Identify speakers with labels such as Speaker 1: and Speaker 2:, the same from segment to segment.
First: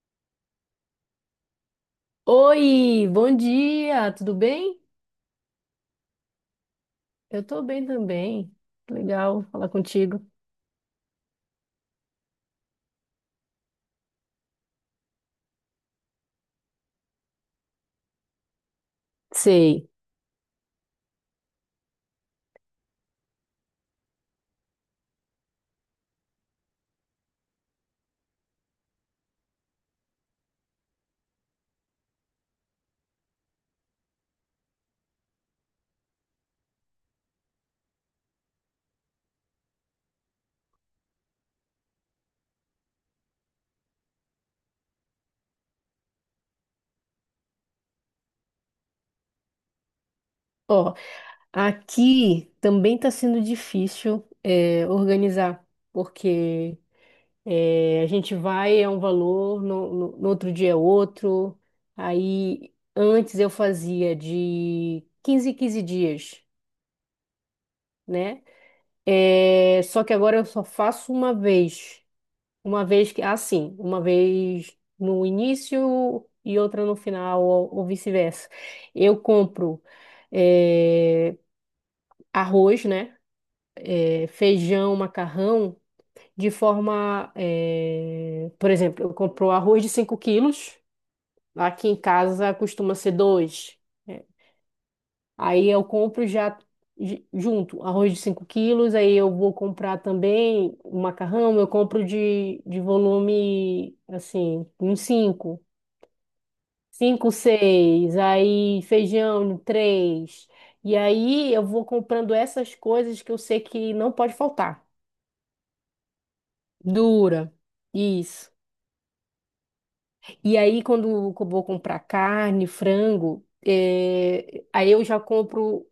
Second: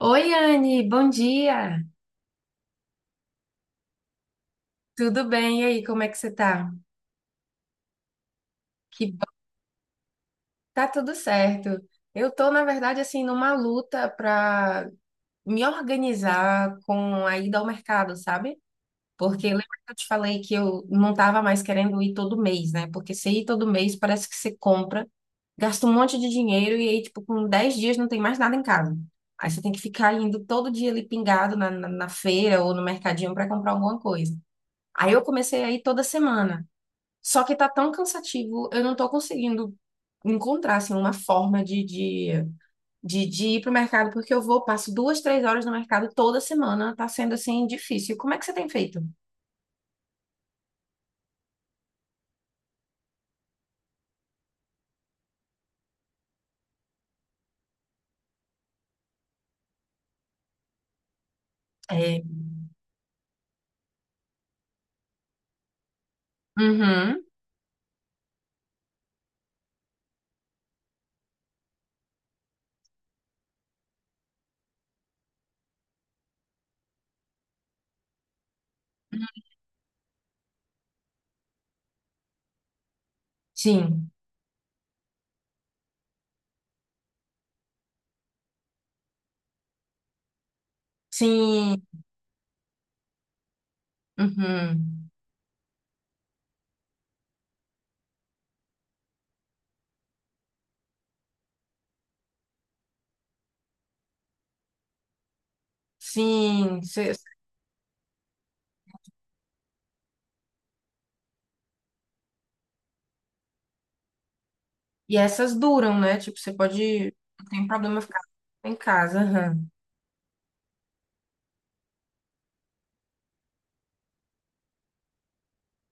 Speaker 1: Oi, Anne, bom dia.
Speaker 2: Oi, bom dia, tudo bem?
Speaker 1: Tudo bem? E aí, como é que você tá?
Speaker 2: Eu tô bem também.
Speaker 1: Que bom,
Speaker 2: Legal falar contigo.
Speaker 1: tá tudo certo. Eu tô, na verdade, assim, numa luta pra me organizar com a ida ao mercado, sabe? Porque lembra
Speaker 2: Sei.
Speaker 1: que eu te falei que eu não tava mais querendo ir todo mês, né? Porque você ir todo mês parece que você compra, gasta um monte de dinheiro e aí, tipo, com 10 dias não tem mais nada em casa. Aí você tem que ficar indo todo dia ali pingado na feira ou no mercadinho pra comprar alguma coisa. Aí eu comecei a ir toda semana. Só que tá tão cansativo, eu não tô conseguindo encontrar, assim, uma forma de ir pro mercado, porque eu vou, passo 2, 3 horas no mercado toda semana, tá sendo, assim, difícil. Como é que você tem feito?
Speaker 2: Ó, aqui também tá sendo difícil organizar, porque a gente vai, é um valor, no outro dia é outro.
Speaker 1: É.
Speaker 2: Aí, antes eu fazia de 15 em 15 dias,
Speaker 1: Uhum.
Speaker 2: né? É, só que agora eu só faço uma vez. Uma vez que, assim, uma vez no início e outra no final, ou vice-versa. Eu compro eh, arroz, né?
Speaker 1: Sim.
Speaker 2: Feijão, macarrão, de forma. Por exemplo, eu compro arroz de 5 quilos,
Speaker 1: Sim.
Speaker 2: aqui em casa costuma ser 2.
Speaker 1: Uhum.
Speaker 2: Aí eu compro já junto arroz de 5 quilos, aí eu vou comprar também o macarrão, eu compro de volume, assim, uns 5
Speaker 1: Sim.
Speaker 2: cinco, seis, aí feijão, três. E aí eu vou comprando essas coisas que eu sei que não pode faltar.
Speaker 1: E essas duram, né? Tipo, você pode... Não
Speaker 2: Dura.
Speaker 1: tem problema ficar
Speaker 2: Isso.
Speaker 1: em casa. Aham.
Speaker 2: E aí, quando eu vou comprar carne, frango, aí eu já compro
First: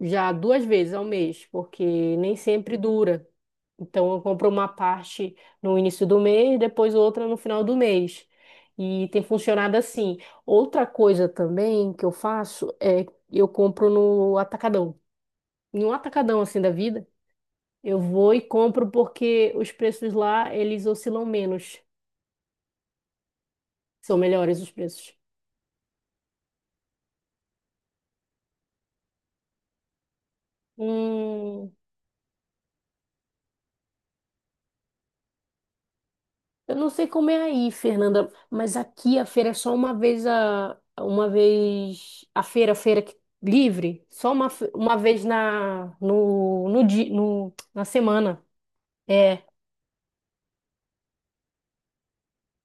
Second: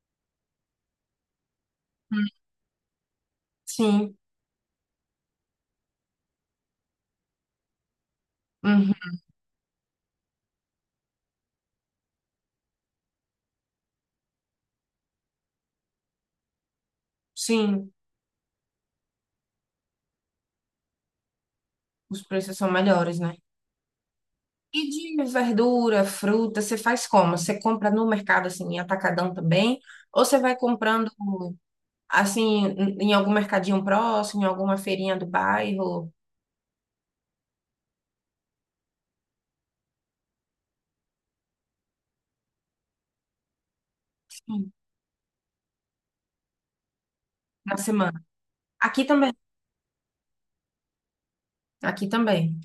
Speaker 2: já duas vezes ao mês, porque nem sempre dura. Então,
Speaker 1: Sim.
Speaker 2: eu compro uma parte no início do mês, depois outra no final do mês.
Speaker 1: Uhum.
Speaker 2: E tem funcionado assim. Outra coisa também que eu faço é eu compro no atacadão. Em um atacadão assim da vida,
Speaker 1: Sim.
Speaker 2: eu vou e compro porque os preços lá, eles oscilam menos.
Speaker 1: Os preços são melhores, né?
Speaker 2: São melhores os
Speaker 1: E
Speaker 2: preços.
Speaker 1: de verdura, fruta, você faz como? Você compra no mercado, assim, em atacadão também? Ou você vai comprando,
Speaker 2: Hum,
Speaker 1: assim, em algum mercadinho próximo, em alguma feirinha do bairro,
Speaker 2: Eu não sei como é aí, Fernanda, mas aqui a feira é só uma vez a feira livre, só
Speaker 1: sim.
Speaker 2: uma vez na no, no, di- no
Speaker 1: Na
Speaker 2: na
Speaker 1: semana?
Speaker 2: semana.
Speaker 1: Aqui também,
Speaker 2: É,
Speaker 1: aqui também.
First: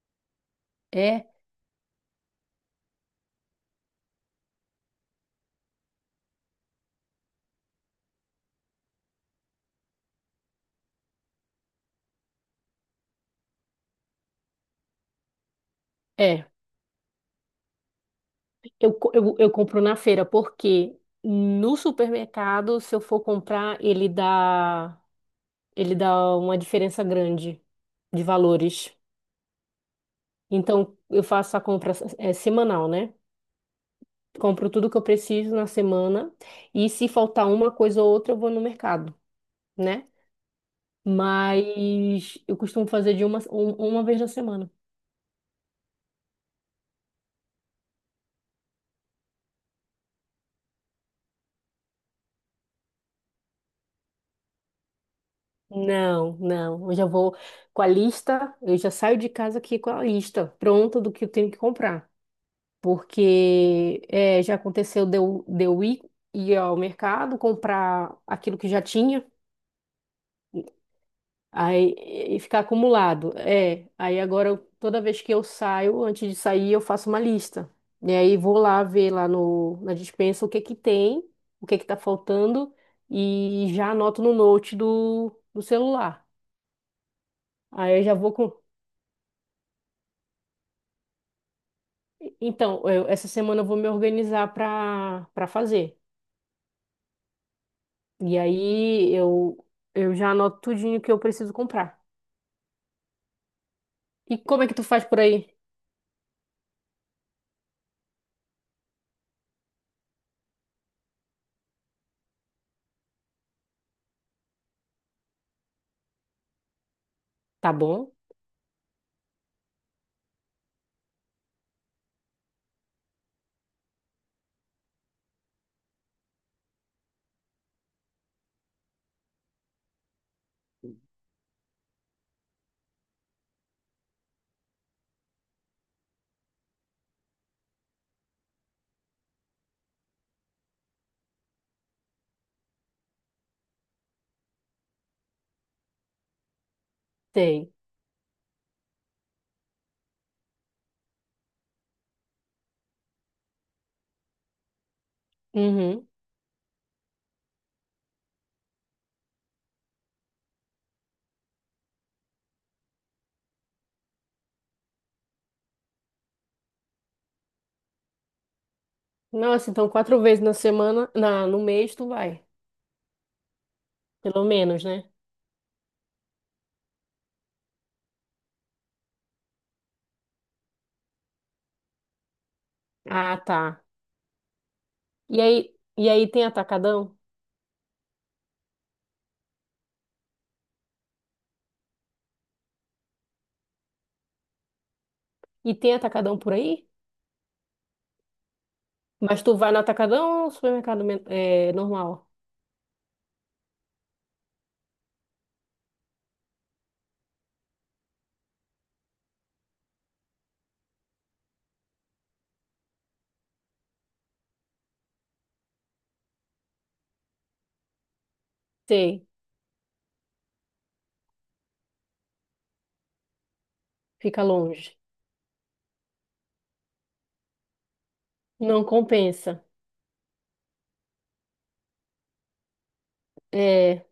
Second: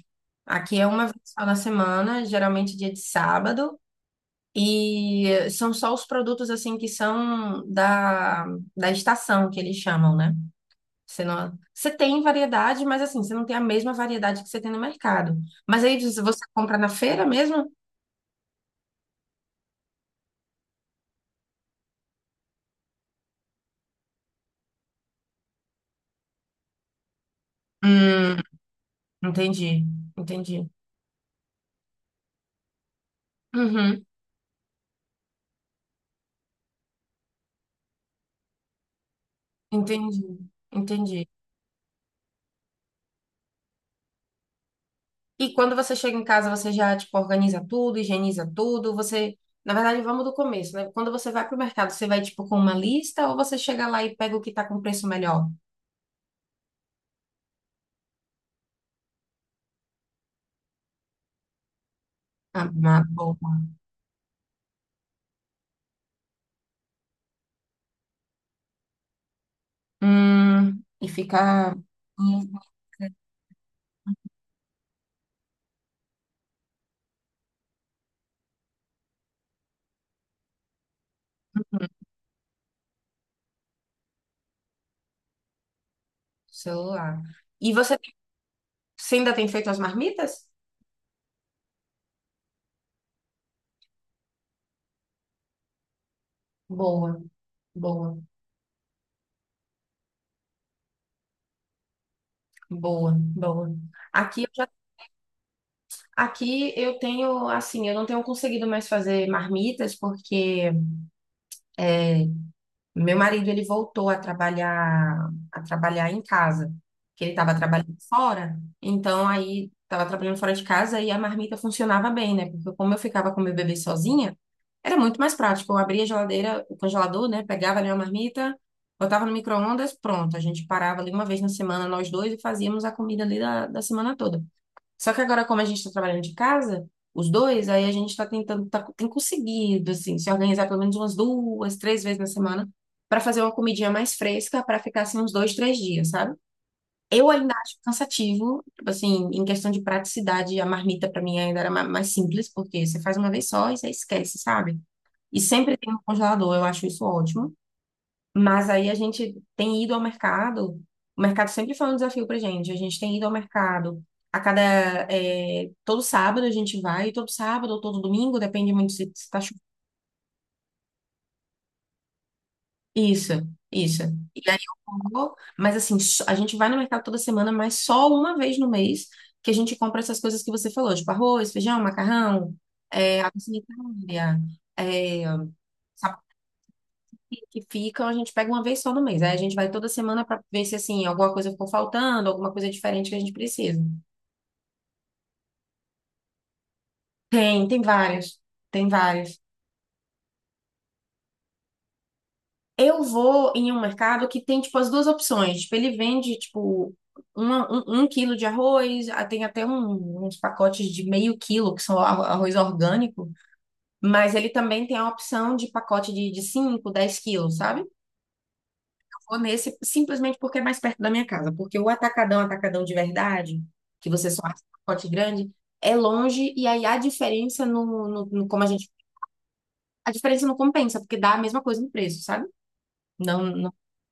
Speaker 1: Aqui é uma vez
Speaker 2: é,
Speaker 1: só na semana, geralmente dia de sábado. E são só os produtos, assim, que são da estação, que eles chamam, né? Você não, você tem variedade, mas assim, você não tem a mesma variedade que você tem no mercado. Mas aí, se você
Speaker 2: é.
Speaker 1: compra na feira mesmo?
Speaker 2: Eu compro na feira porque no supermercado, se eu for comprar, ele dá uma diferença grande de
Speaker 1: Hum,
Speaker 2: valores.
Speaker 1: entendi, entendi.
Speaker 2: Então eu faço a compra semanal, né?
Speaker 1: Uhum,
Speaker 2: Compro tudo que eu preciso na semana e se faltar uma coisa ou outra, eu vou no mercado, né?
Speaker 1: entendi, entendi.
Speaker 2: Mas eu costumo fazer de uma vez na semana.
Speaker 1: E quando você chega em casa, você já, tipo, organiza tudo, higieniza tudo, você... Na verdade, vamos do começo, né? Quando você vai pro mercado, você vai, tipo, com uma lista ou você chega lá e pega o que tá com preço melhor?
Speaker 2: Não, não. Eu já vou com a lista, eu já saio de casa aqui com a lista pronta do que eu tenho que comprar.
Speaker 1: Ah, uma boa.
Speaker 2: Porque já aconteceu de eu ir ao mercado comprar aquilo que já tinha.
Speaker 1: E fica...
Speaker 2: Aí, e
Speaker 1: Hum,
Speaker 2: ficar acumulado. É, aí agora toda vez que eu saio, antes de sair, eu faço uma lista. E aí vou lá ver lá no, na despensa o que que tem, o que que tá faltando e já anoto no note do celular.
Speaker 1: celular. E
Speaker 2: Aí eu já vou com.
Speaker 1: você ainda tem feito as marmitas?
Speaker 2: Então, essa semana eu vou me organizar para fazer.
Speaker 1: Boa, boa,
Speaker 2: E aí eu já anoto tudinho que eu preciso comprar.
Speaker 1: boa.
Speaker 2: E
Speaker 1: Aqui eu
Speaker 2: como é que tu faz por aí?
Speaker 1: aqui eu tenho, assim, eu não tenho conseguido mais fazer marmitas porque é, meu marido, ele voltou a trabalhar em casa, que ele estava
Speaker 2: Tá
Speaker 1: trabalhando
Speaker 2: bom?
Speaker 1: fora. Então, aí, estava trabalhando fora de casa e a marmita funcionava bem, né? Porque como eu ficava com meu bebê sozinha, era muito mais prático. Eu abria a geladeira, o congelador, né? Pegava ali uma marmita, botava no micro-ondas, pronto. A gente parava ali uma vez na semana, nós dois, e fazíamos a comida ali da semana toda. Só que agora, como a gente está trabalhando de casa, os dois, aí a gente está tentando, tá, tem conseguido, assim, se organizar pelo menos umas 2, 3 vezes na semana para fazer uma comidinha mais fresca para ficar assim uns 2, 3 dias, sabe? Eu ainda
Speaker 2: Tem.
Speaker 1: acho cansativo, tipo assim, em questão de praticidade, a marmita para mim ainda era mais simples, porque você faz uma vez só e você esquece, sabe? E sempre tem um
Speaker 2: Uhum.
Speaker 1: congelador, eu acho isso ótimo. Mas aí a gente tem ido ao mercado. O mercado sempre foi um desafio pra gente. A gente tem ido ao mercado a cada. É, todo sábado a gente vai, todo sábado ou todo domingo, depende muito se tá chovendo.
Speaker 2: Nossa, então quatro vezes na semana, no mês tu vai,
Speaker 1: Isso, isso. E
Speaker 2: pelo
Speaker 1: aí
Speaker 2: menos, né?
Speaker 1: eu vou, mas assim, a gente vai no mercado toda semana, mas só uma vez no mês que a gente compra essas coisas que você falou, tipo arroz, feijão, macarrão,
Speaker 2: Ah,
Speaker 1: água
Speaker 2: tá.
Speaker 1: sanitária, é,
Speaker 2: E aí tem atacadão?
Speaker 1: que ficam, a gente pega uma vez só no mês. Aí a gente vai toda semana para ver se assim, alguma coisa ficou faltando, alguma coisa diferente que a gente precisa.
Speaker 2: E tem atacadão por aí?
Speaker 1: Tem, tem várias. Tem várias.
Speaker 2: Mas tu vai no atacadão ou supermercado normal?
Speaker 1: Eu vou em um mercado que tem, tipo, as duas opções. Tipo, ele vende, tipo, um quilo de arroz, ah, tem até uns pacotes de meio quilo, que são arroz orgânico, mas ele também tem a opção de pacote de 5, 10 quilos, sabe?
Speaker 2: Sei,
Speaker 1: Vou nesse simplesmente porque é mais perto da minha casa. Porque o atacadão, atacadão de verdade, que você só
Speaker 2: fica
Speaker 1: acha um
Speaker 2: longe.
Speaker 1: pacote grande, é longe e aí a diferença como a
Speaker 2: Não
Speaker 1: gente.
Speaker 2: compensa.
Speaker 1: A diferença não compensa, porque dá a mesma coisa no preço, sabe? Não, não-
Speaker 2: É,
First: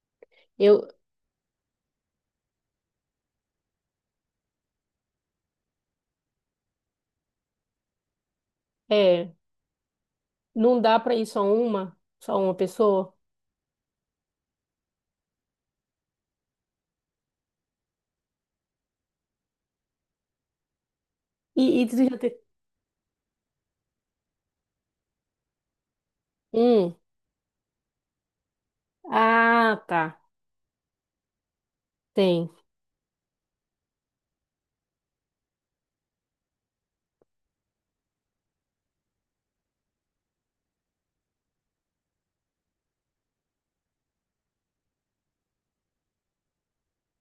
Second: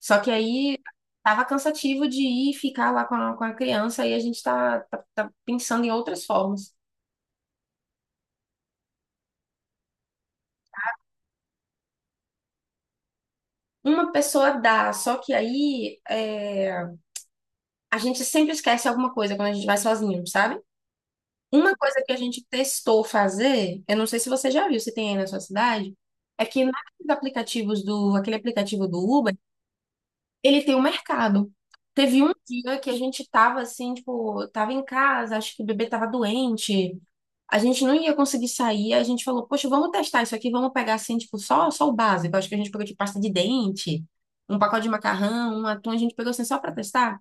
Speaker 1: Só que aí
Speaker 2: eu,
Speaker 1: tava cansativo de ir e ficar lá com a criança e a gente tá pensando em outras formas.
Speaker 2: é, não dá pra ir só uma pessoa.
Speaker 1: Uma pessoa dá, só que aí é, a gente sempre esquece alguma coisa quando a gente vai sozinho, sabe? Uma
Speaker 2: E tu
Speaker 1: coisa que a
Speaker 2: já tem
Speaker 1: gente testou fazer, eu não sei se você já viu, se tem aí na sua cidade, é que
Speaker 2: um?
Speaker 1: naqueles aplicativos do, aquele aplicativo do Uber,
Speaker 2: Ah, tá.
Speaker 1: ele tem um mercado. Teve um
Speaker 2: Tem,
Speaker 1: dia que a gente tava assim, tipo, tava em casa, acho que o bebê tava doente, a gente não ia conseguir sair, a gente falou, poxa, vamos testar isso aqui, vamos pegar assim, tipo, só o básico. Acho que a gente pegou de pasta de dente, um pacote de macarrão, um atum, a gente pegou assim só pra testar.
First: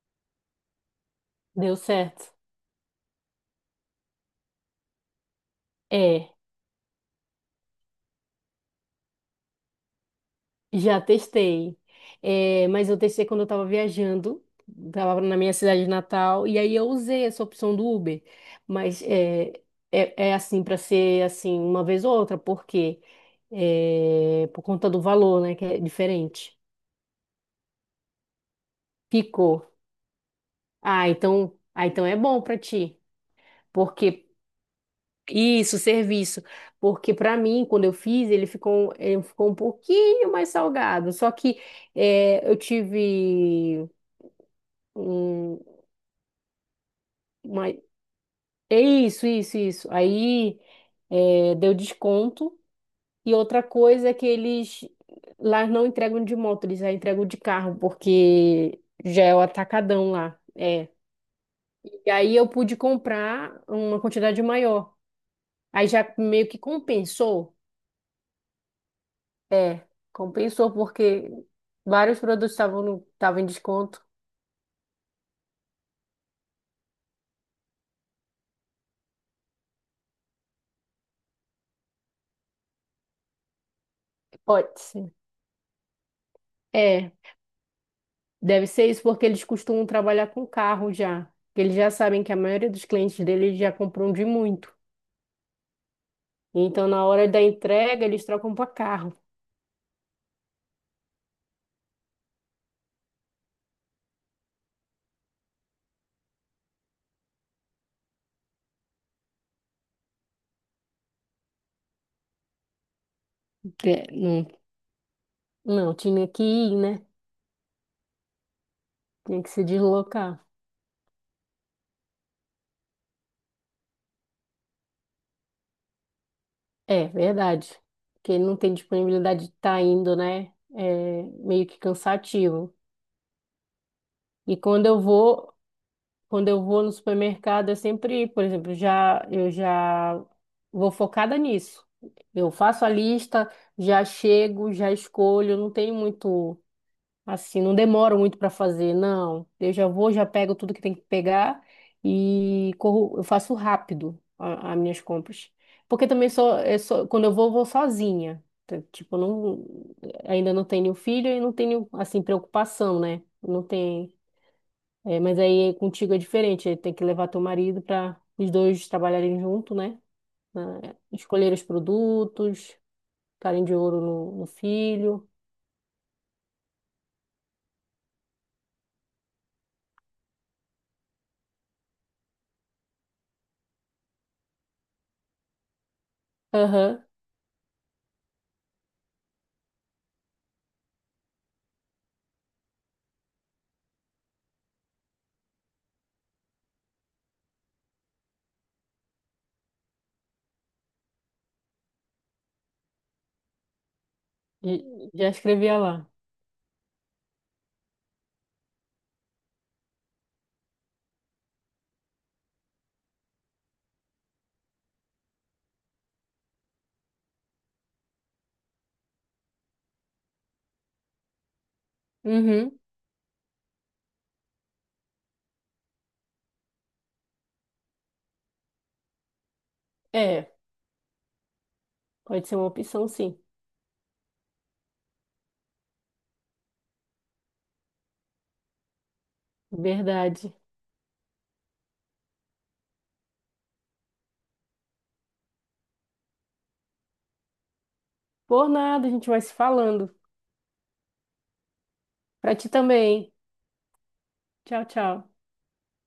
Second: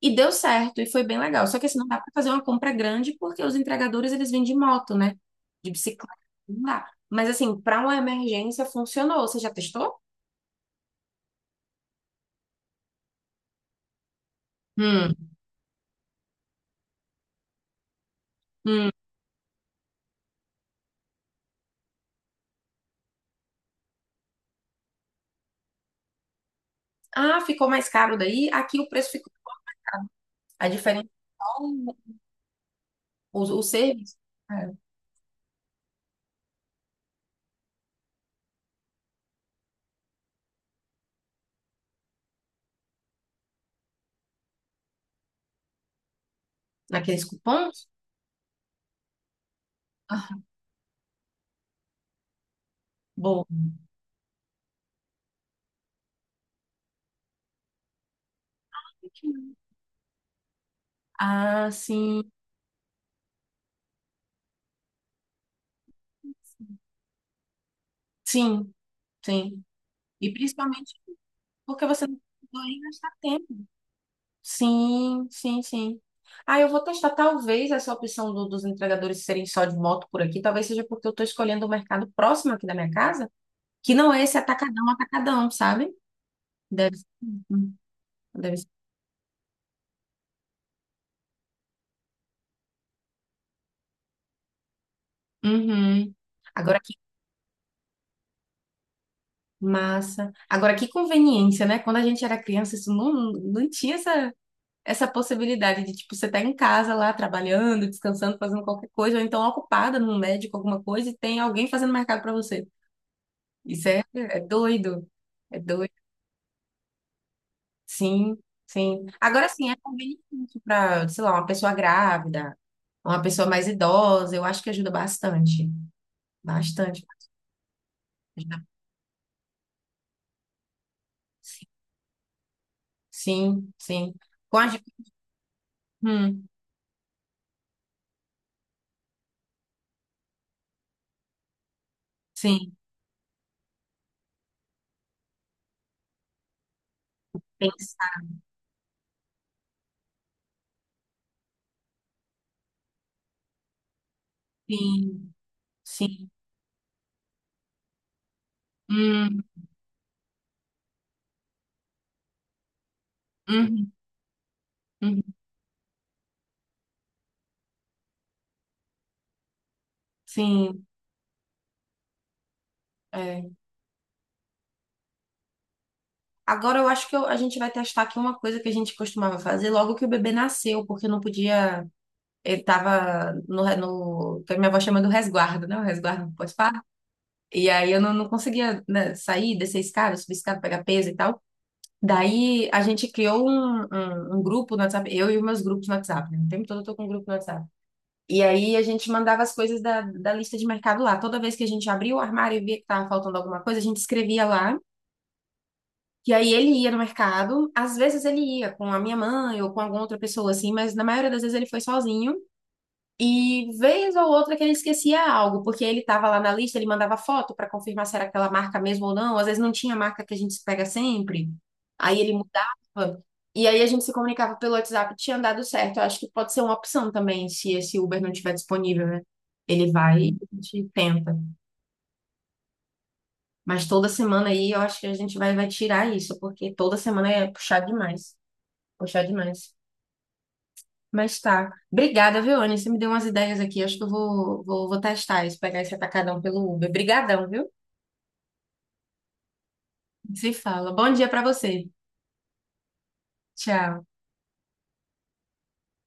Speaker 1: E deu certo, e foi bem legal. Só que
Speaker 2: deu
Speaker 1: assim, não dá para
Speaker 2: certo.
Speaker 1: fazer uma compra grande porque os entregadores eles vêm de moto, né? De bicicleta,
Speaker 2: É.
Speaker 1: não dá. Mas assim, para uma emergência funcionou. Você já testou?
Speaker 2: Já testei. É, mas eu testei quando eu estava viajando,
Speaker 1: Hum,
Speaker 2: estava na minha cidade natal, e aí eu usei essa opção do Uber,
Speaker 1: hum.
Speaker 2: mas é assim para ser assim uma vez ou outra, porque por conta do valor, né, que é diferente.
Speaker 1: Ah, ficou mais caro daí. Aqui o preço ficou.
Speaker 2: Ficou.
Speaker 1: A diferença
Speaker 2: Ah,
Speaker 1: é só
Speaker 2: então, ah, então é bom para ti,
Speaker 1: o serviço,
Speaker 2: porque
Speaker 1: é,
Speaker 2: isso, serviço, porque para mim quando eu fiz ele ficou um pouquinho mais salgado, só que eu tive um-
Speaker 1: naqueles cupons.
Speaker 2: Mas, é isso, isso, isso.
Speaker 1: Ah,
Speaker 2: Aí deu desconto. E
Speaker 1: boa.
Speaker 2: outra coisa é que eles lá não entregam de moto, eles já entregam de carro, porque já é o atacadão lá. É.
Speaker 1: Ah,
Speaker 2: E
Speaker 1: sim,
Speaker 2: aí eu pude comprar uma quantidade maior. Aí já meio que compensou.
Speaker 1: sim, sim.
Speaker 2: É,
Speaker 1: E
Speaker 2: compensou
Speaker 1: principalmente
Speaker 2: porque
Speaker 1: porque você não
Speaker 2: vários produtos
Speaker 1: vai
Speaker 2: estavam
Speaker 1: gastar
Speaker 2: estavam em
Speaker 1: tempo.
Speaker 2: desconto.
Speaker 1: Sim, sim, sim. Ah, eu vou testar talvez essa opção dos entregadores serem só de moto por aqui. Talvez seja porque eu estou escolhendo o mercado próximo aqui da minha casa, que não é esse
Speaker 2: Pode
Speaker 1: atacadão,
Speaker 2: ser.
Speaker 1: atacadão, sabe? Deve ser.
Speaker 2: É.
Speaker 1: Hum, deve
Speaker 2: Deve
Speaker 1: ser.
Speaker 2: ser isso porque eles costumam trabalhar com carro já. Que Eles já sabem que a maioria dos clientes deles já compram de muito.
Speaker 1: Uhum. Agora
Speaker 2: Então,
Speaker 1: que
Speaker 2: na hora da entrega, eles trocam para carro.
Speaker 1: massa. Agora que conveniência, né? Quando a gente era criança, isso não tinha essa, essa possibilidade de, tipo, você tá em casa lá, trabalhando, descansando, fazendo qualquer coisa, ou então ocupada num médico, alguma coisa, e tem alguém fazendo mercado para você. Isso é,
Speaker 2: É,
Speaker 1: é
Speaker 2: não,
Speaker 1: doido. É doido.
Speaker 2: não, tinha que ir, né?
Speaker 1: Sim, sim.
Speaker 2: Tinha
Speaker 1: Agora
Speaker 2: que se
Speaker 1: sim, é
Speaker 2: deslocar.
Speaker 1: conveniente para, sei lá, uma pessoa grávida, uma pessoa mais idosa, eu acho que ajuda bastante. Bastante.
Speaker 2: É, verdade. Porque não
Speaker 1: Ajuda.
Speaker 2: tem disponibilidade de estar indo, né? É meio que cansativo.
Speaker 1: Sim, sim.
Speaker 2: E
Speaker 1: Com a... gente-
Speaker 2: quando eu vou, Quando
Speaker 1: hum,
Speaker 2: eu vou no supermercado, eu sempre, por exemplo, já eu já vou focada nisso. Eu
Speaker 1: sim,
Speaker 2: faço a lista, já chego, já escolho, não tem muito assim, não demoro
Speaker 1: pensar.
Speaker 2: muito para fazer, não. Eu já vou, já pego tudo que tem que pegar e corro, eu faço rápido as minhas
Speaker 1: Sim,
Speaker 2: compras. Porque também
Speaker 1: sim.
Speaker 2: sou, eu sou- quando eu vou sozinha. Tipo, eu
Speaker 1: Hum,
Speaker 2: não, ainda não tenho filho e não tenho assim preocupação, né? Não
Speaker 1: uhum,
Speaker 2: tem.
Speaker 1: uhum,
Speaker 2: Mas aí contigo é diferente, aí tem que levar teu marido para os dois trabalharem junto, né? Na-
Speaker 1: sim.
Speaker 2: Escolher os produtos,
Speaker 1: É.
Speaker 2: ficarem de ouro no filho.
Speaker 1: Agora eu acho que a gente vai testar aqui uma coisa que a gente costumava fazer logo que o bebê nasceu, porque não podia. Ele estava no, re- no. que a minha avó chama do resguardo, né? O resguardo pós.
Speaker 2: Aham,
Speaker 1: E aí eu não, não conseguia, né, sair, descer a escada, subir a escada, pegar peso e tal. Daí a gente criou um grupo no WhatsApp, eu e os meus grupos no WhatsApp, né? O tempo todo eu tô com um grupo no WhatsApp. E aí a gente mandava as coisas da lista de mercado lá. Toda vez que a gente abria o armário e via que tava faltando alguma coisa, a gente escrevia lá.
Speaker 2: já escrevia lá.
Speaker 1: E aí ele ia no mercado, às vezes ele ia com a minha mãe ou com alguma outra pessoa assim, mas na maioria das vezes ele foi sozinho. E vez ou outra que ele esquecia algo, porque ele estava lá na lista, ele mandava foto para confirmar se era aquela marca mesmo ou não. Às vezes não tinha a marca que a gente pega sempre. Aí ele
Speaker 2: Uhum.
Speaker 1: mudava. E aí a gente se comunicava pelo WhatsApp, tinha dado certo. Eu acho que pode ser uma opção também, se esse Uber não estiver disponível, né? Ele vai e
Speaker 2: É,
Speaker 1: a gente tenta.
Speaker 2: pode ser uma opção, sim.
Speaker 1: Mas toda semana aí eu acho que a gente vai tirar isso, porque toda semana é puxar demais. Puxar demais.
Speaker 2: Verdade.
Speaker 1: Mas tá. Obrigada, viu, Anny? Você me deu umas ideias aqui. Acho que eu vou testar isso, pegar esse atacadão pelo Uber. Obrigadão, viu?
Speaker 2: Por nada, a gente vai se falando.
Speaker 1: Se fala. Bom dia pra você.
Speaker 2: Pra ti também.
Speaker 1: Tchau.
Speaker 2: Tchau, tchau.